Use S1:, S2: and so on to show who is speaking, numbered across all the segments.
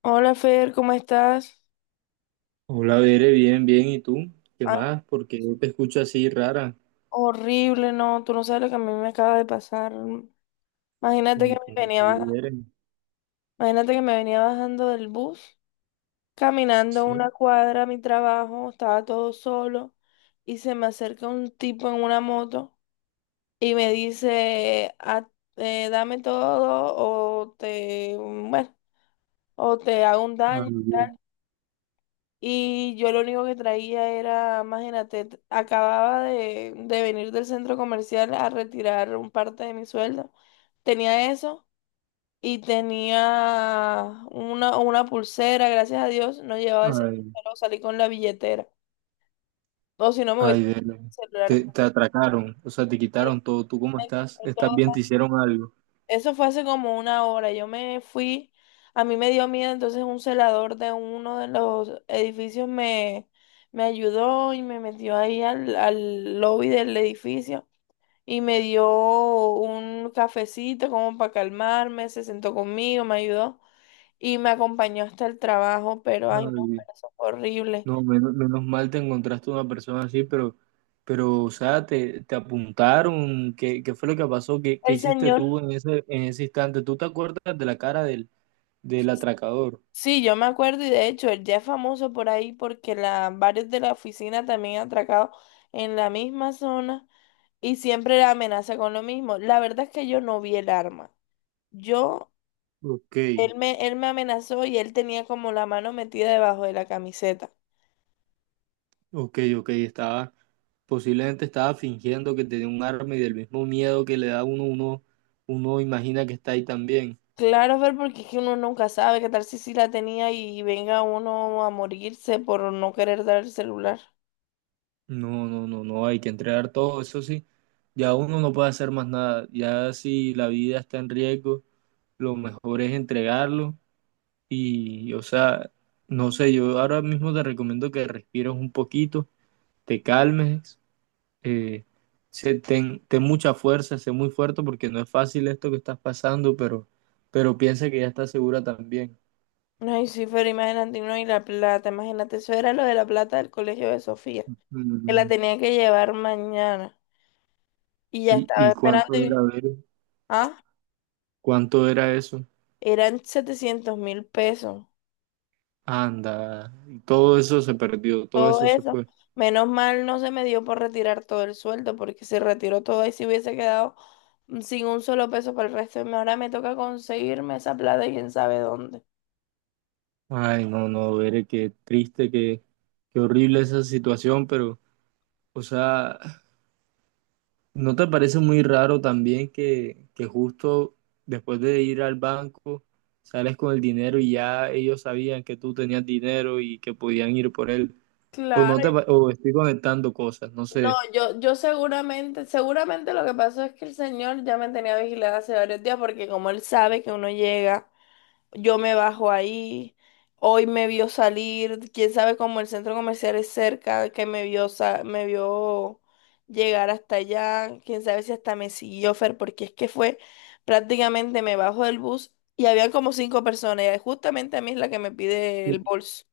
S1: Hola, Fer, ¿cómo estás?
S2: Hola, Bere, bien, bien. ¿Y tú? ¿Qué
S1: Ah,
S2: más? Porque yo te escucho así rara.
S1: horrible, no, tú no sabes lo que a mí me acaba de pasar. Imagínate que
S2: ¿Cómo,
S1: me
S2: cómo así,
S1: venía bajando,
S2: Bere?
S1: imagínate que me venía bajando del bus, caminando
S2: Sí.
S1: una cuadra a mi trabajo, estaba todo solo y se me acerca un tipo en una moto y me dice, "Ah, dame todo o te, bueno, o te hago un
S2: Ay,
S1: daño."
S2: Dios.
S1: Y yo lo único que traía era, imagínate, acababa de venir del centro comercial a retirar un parte de mi sueldo. Tenía eso y tenía una pulsera, gracias a Dios, no llevaba el celular,
S2: Ay,
S1: pero salí con la billetera. O si no, me hubiese
S2: ay, Bere.
S1: el celular.
S2: Te atracaron, o sea, te
S1: Sí,
S2: quitaron todo. ¿Tú cómo
S1: me
S2: estás?
S1: quitó
S2: ¿Estás
S1: todo.
S2: bien? ¿Te hicieron algo?
S1: Eso fue hace como una hora. Yo me fui, a mí me dio miedo, entonces un celador de uno de los edificios me, me ayudó y me metió ahí al lobby del edificio y me dio un cafecito como para calmarme, se sentó conmigo, me ayudó y me acompañó hasta el trabajo, pero ay no,
S2: Ay,
S1: pero eso fue horrible.
S2: no, menos mal te encontraste una persona así, pero, o sea, te apuntaron. ¿Qué fue lo que pasó? ¿Qué
S1: El
S2: hiciste
S1: señor.
S2: tú en ese instante? ¿Tú te acuerdas de la cara del atracador?
S1: Sí, yo me acuerdo y de hecho él ya es famoso por ahí porque la, varios de la oficina también han atracado en la misma zona y siempre la amenaza con lo mismo. La verdad es que yo no vi el arma. Yo,
S2: Ok,
S1: él me amenazó y él tenía como la mano metida debajo de la camiseta.
S2: ok, estaba. Posiblemente estaba fingiendo que tenía un arma y del mismo miedo que le da a uno, imagina que está ahí también.
S1: Claro, Fer, porque es que uno nunca sabe qué tal si sí la tenía y venga uno a morirse por no querer dar el celular.
S2: No, no, no, no, hay que entregar todo, eso sí. Ya uno no puede hacer más nada. Ya si la vida está en riesgo, lo mejor es entregarlo. Y, o sea, no sé, yo ahora mismo te recomiendo que respires un poquito, te calmes, eh, ten, ten mucha fuerza, sé muy fuerte porque no es fácil esto que estás pasando, pero piensa que ya estás segura también.
S1: Ay, sí, Fer, imagínate, no, y la plata, imagínate, eso era lo de la plata del colegio de Sofía, que la
S2: Mm.
S1: tenía que llevar mañana y ya
S2: ¿Y,
S1: estaba
S2: y
S1: esperando
S2: cuánto
S1: y,
S2: era ver?
S1: ah,
S2: ¿Cuánto era eso?
S1: eran 700.000 pesos,
S2: Anda, y todo eso se perdió, todo
S1: todo
S2: eso se
S1: eso.
S2: fue.
S1: Menos mal no se me dio por retirar todo el sueldo porque se retiró todo y si hubiese quedado sin un solo peso para el resto de mi- Ahora me toca conseguirme esa plata y quién sabe dónde.
S2: Ay, no, no, Bere, qué triste, qué, qué horrible esa situación, pero, o sea, ¿no te parece muy raro también que justo después de ir al banco sales con el dinero y ya ellos sabían que tú tenías dinero y que podían ir por él? O
S1: Claro,
S2: no te, o estoy conectando cosas, no
S1: no,
S2: sé.
S1: yo, seguramente lo que pasó es que el señor ya me tenía vigilada hace varios días porque como él sabe que uno llega, yo me bajo ahí. Hoy me vio salir, quién sabe cómo, el centro comercial es cerca, que me vio, me vio llegar hasta allá, quién sabe si hasta me siguió, Fer, porque es que fue prácticamente me bajo del bus y había como cinco personas y justamente a mí es la que me pide el bolso.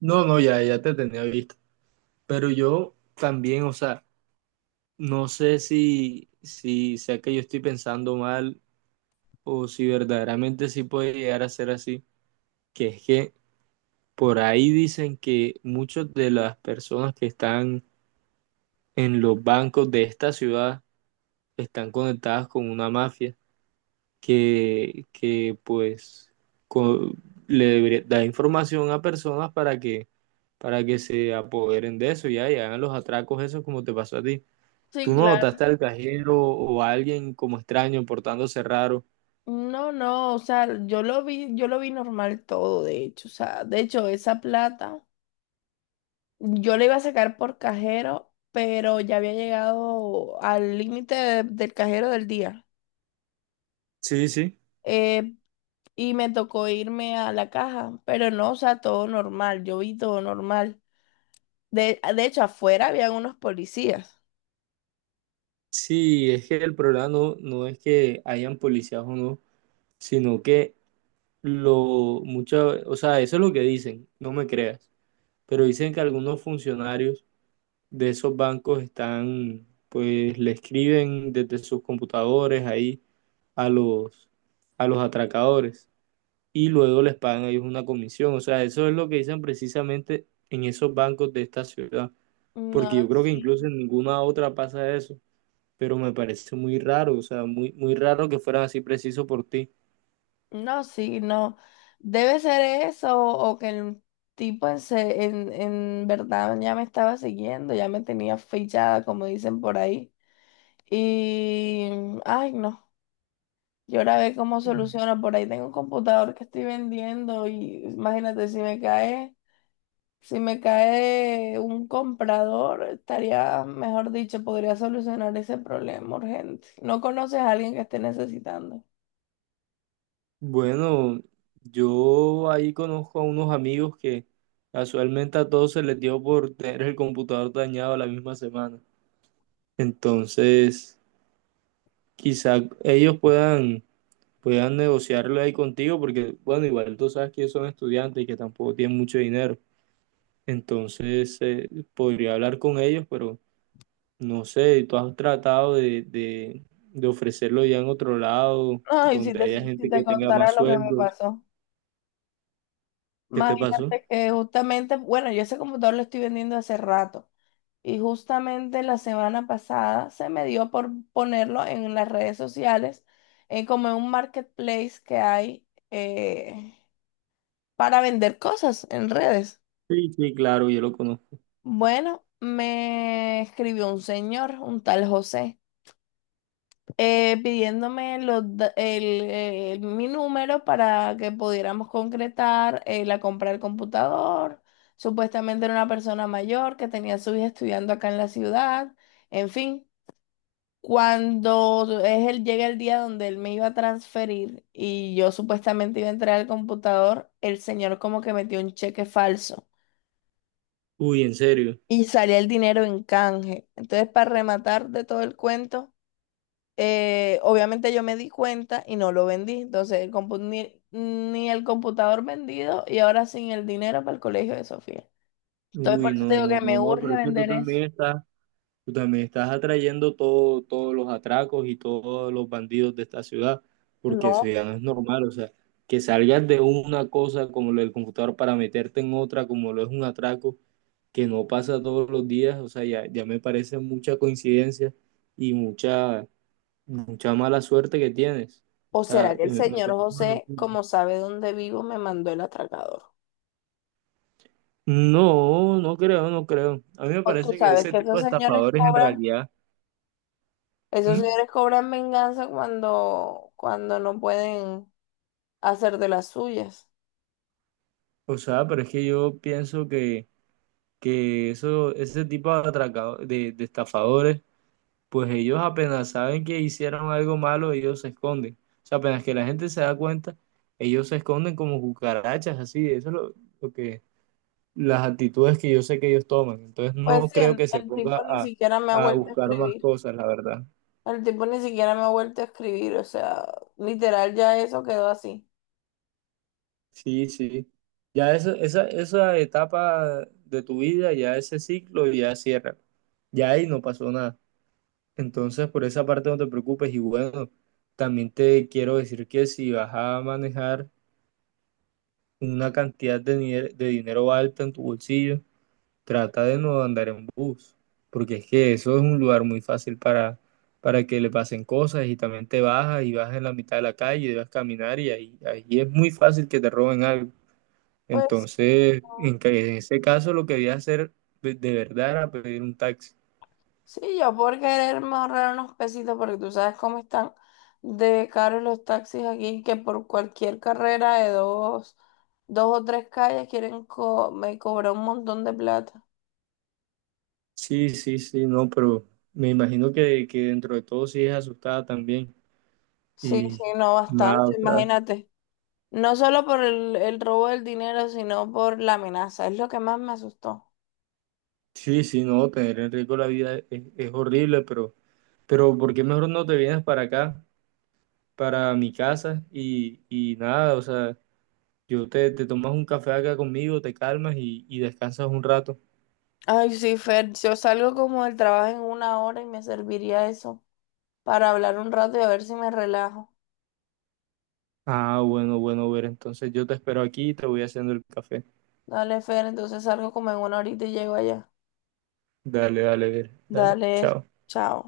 S2: No, no, ya, ya te tenía visto. Pero yo también, o sea, no sé si, si sea que yo estoy pensando mal o si verdaderamente sí puede llegar a ser así, que es que por ahí dicen que muchas de las personas que están en los bancos de esta ciudad están conectadas con una mafia que pues co- da información a personas para que se apoderen de eso ya, y hagan los atracos esos como te pasó a ti.
S1: Sí,
S2: ¿Tú no
S1: claro.
S2: notaste al cajero o a alguien como extraño portándose raro?
S1: No, no, o sea, yo lo vi normal todo, de hecho, o sea, de hecho, esa plata. Yo le iba a sacar por cajero, pero ya había llegado al límite del cajero del día.
S2: Sí, sí.
S1: Eh, y me tocó irme a la caja, pero no, o sea, todo normal. Yo vi todo normal. De hecho, afuera habían unos policías.
S2: Sí, es que el problema no, no es que hayan policías o no, sino que lo mucho, o sea, eso es lo que dicen, no me creas, pero dicen que algunos funcionarios de esos bancos están, pues le escriben desde sus computadores ahí a los, a los atracadores y luego les pagan a ellos una comisión, o sea, eso es lo que dicen precisamente en esos bancos de esta ciudad.
S1: No,
S2: Porque yo creo que incluso
S1: sí.
S2: en ninguna otra pasa eso, pero me parece muy raro, o sea, muy, muy raro que fueran así preciso por ti.
S1: No, sí, no. Debe ser eso o que el tipo en verdad ya me estaba siguiendo, ya me tenía fichada, como dicen por ahí. Y, ay, no. Yo ahora ve cómo soluciono. Por ahí tengo un computador que estoy vendiendo y imagínate si me cae, si me cae un comprador, estaría, mejor dicho, podría solucionar ese problema urgente. No conoces a alguien que esté necesitando.
S2: Bueno, yo ahí conozco a unos amigos que casualmente a todos se les dio por tener el computador dañado la misma semana. Entonces, quizá ellos puedan, puedan negociarlo ahí contigo, porque, bueno, igual tú sabes que ellos son estudiantes y que tampoco tienen mucho dinero. Entonces, podría hablar con ellos, pero no sé, tú has tratado de ofrecerlo ya en otro lado,
S1: No, y si
S2: donde
S1: te,
S2: haya
S1: si
S2: gente
S1: te
S2: que tenga
S1: contara
S2: más
S1: lo que me
S2: sueldos.
S1: pasó.
S2: ¿Qué te pasó?
S1: Imagínate que justamente, bueno, yo ese computador lo estoy vendiendo hace rato. Y justamente la semana pasada se me dio por ponerlo en las redes sociales, como en un marketplace que hay, eh, para vender cosas en redes.
S2: Sí, sí, claro, yo lo conozco.
S1: Bueno, me escribió un señor, un tal José, pidiéndome mi número para que pudiéramos concretar la compra del computador. Supuestamente era una persona mayor que tenía a su hija estudiando acá en la ciudad, en fin. Cuando es el, llega el día donde él me iba a transferir y yo supuestamente iba a entrar al computador, el señor como que metió un cheque falso
S2: Uy, en serio.
S1: y salía el dinero en canje. Entonces, para rematar de todo el cuento, obviamente yo me di cuenta y no lo vendí. Entonces, el compu- ni, ni el computador vendido y ahora sin el dinero para el colegio de Sofía. Entonces, por
S2: Uy, no,
S1: eso te digo
S2: no,
S1: que me
S2: no, no,
S1: urge
S2: pero es que
S1: vender eso.
S2: tú también estás atrayendo todo, todos los atracos y todos los bandidos de esta ciudad, porque eso
S1: No.
S2: ya no es normal. O sea, que salgas de una cosa como lo del computador para meterte en otra como lo es un atraco, que no pasa todos los días, o sea, ya, ya me parece mucha coincidencia y mucha, mucha mala suerte que tienes.
S1: ¿O
S2: O sea,
S1: será que el
S2: me
S1: señor
S2: parece una
S1: José,
S2: locura.
S1: como sabe dónde vivo, me mandó el atracador?
S2: No, no creo, no creo. A mí me
S1: O tú
S2: parece que
S1: sabes
S2: ese
S1: que
S2: tipo de estafadores en realidad,
S1: esos
S2: ¿mm?
S1: señores cobran venganza cuando, cuando no pueden hacer de las suyas.
S2: O sea, pero es que yo pienso que eso, ese tipo de estafadores, pues ellos apenas saben que hicieron algo malo, ellos se esconden. O sea, apenas que la gente se da cuenta, ellos se esconden como cucarachas, así, eso es lo que las actitudes que yo sé que ellos toman. Entonces
S1: Pues
S2: no
S1: sí,
S2: creo que se
S1: el
S2: ponga
S1: tipo ni siquiera me ha
S2: a
S1: vuelto a
S2: buscar más
S1: escribir.
S2: cosas, la verdad.
S1: El tipo ni siquiera me ha vuelto a escribir. O sea, literal ya eso quedó así.
S2: Sí, sí. Ya eso, esa etapa de tu vida, ya ese ciclo, ya cierra. Ya ahí no pasó nada. Entonces por esa parte no te preocupes. Y bueno, también te quiero decir que si vas a manejar una cantidad de, de dinero alta en tu bolsillo, trata de no andar en bus, porque es que eso es un lugar muy fácil para que le pasen cosas, y también te bajas y vas en la mitad de la calle, debes caminar y ahí, ahí es muy fácil que te roben algo.
S1: Pues
S2: Entonces,
S1: no,
S2: en, en ese caso lo que voy a hacer de verdad era pedir un taxi.
S1: sí, yo por quererme ahorrar unos pesitos, porque tú sabes cómo están de caros los taxis aquí, que por cualquier carrera de dos, dos o tres calles quieren me cobrar un montón de plata.
S2: Sí, sí, sí, no, pero me imagino que dentro de todo sí es asustada también.
S1: Sí, sí,
S2: Y
S1: no,
S2: nada,
S1: bastante,
S2: o sea,
S1: imagínate. No solo por el robo del dinero, sino por la amenaza. Es lo que más me asustó.
S2: sí, sí, no, tener en riesgo la vida es horrible, pero ¿por qué mejor no te vienes para acá? Para mi casa y nada, o sea, yo te, te tomas un café acá conmigo, te calmas y descansas un rato.
S1: Ay, sí, Fer, yo salgo como del trabajo en una hora y me serviría eso para hablar un rato y a ver si me relajo.
S2: Ah, bueno, bueno, ver, entonces yo te espero aquí y te voy haciendo el café.
S1: Dale, Fer, entonces salgo como en una horita y llego allá.
S2: Dale, dale, ver, dale,
S1: Dale,
S2: chao.
S1: chao.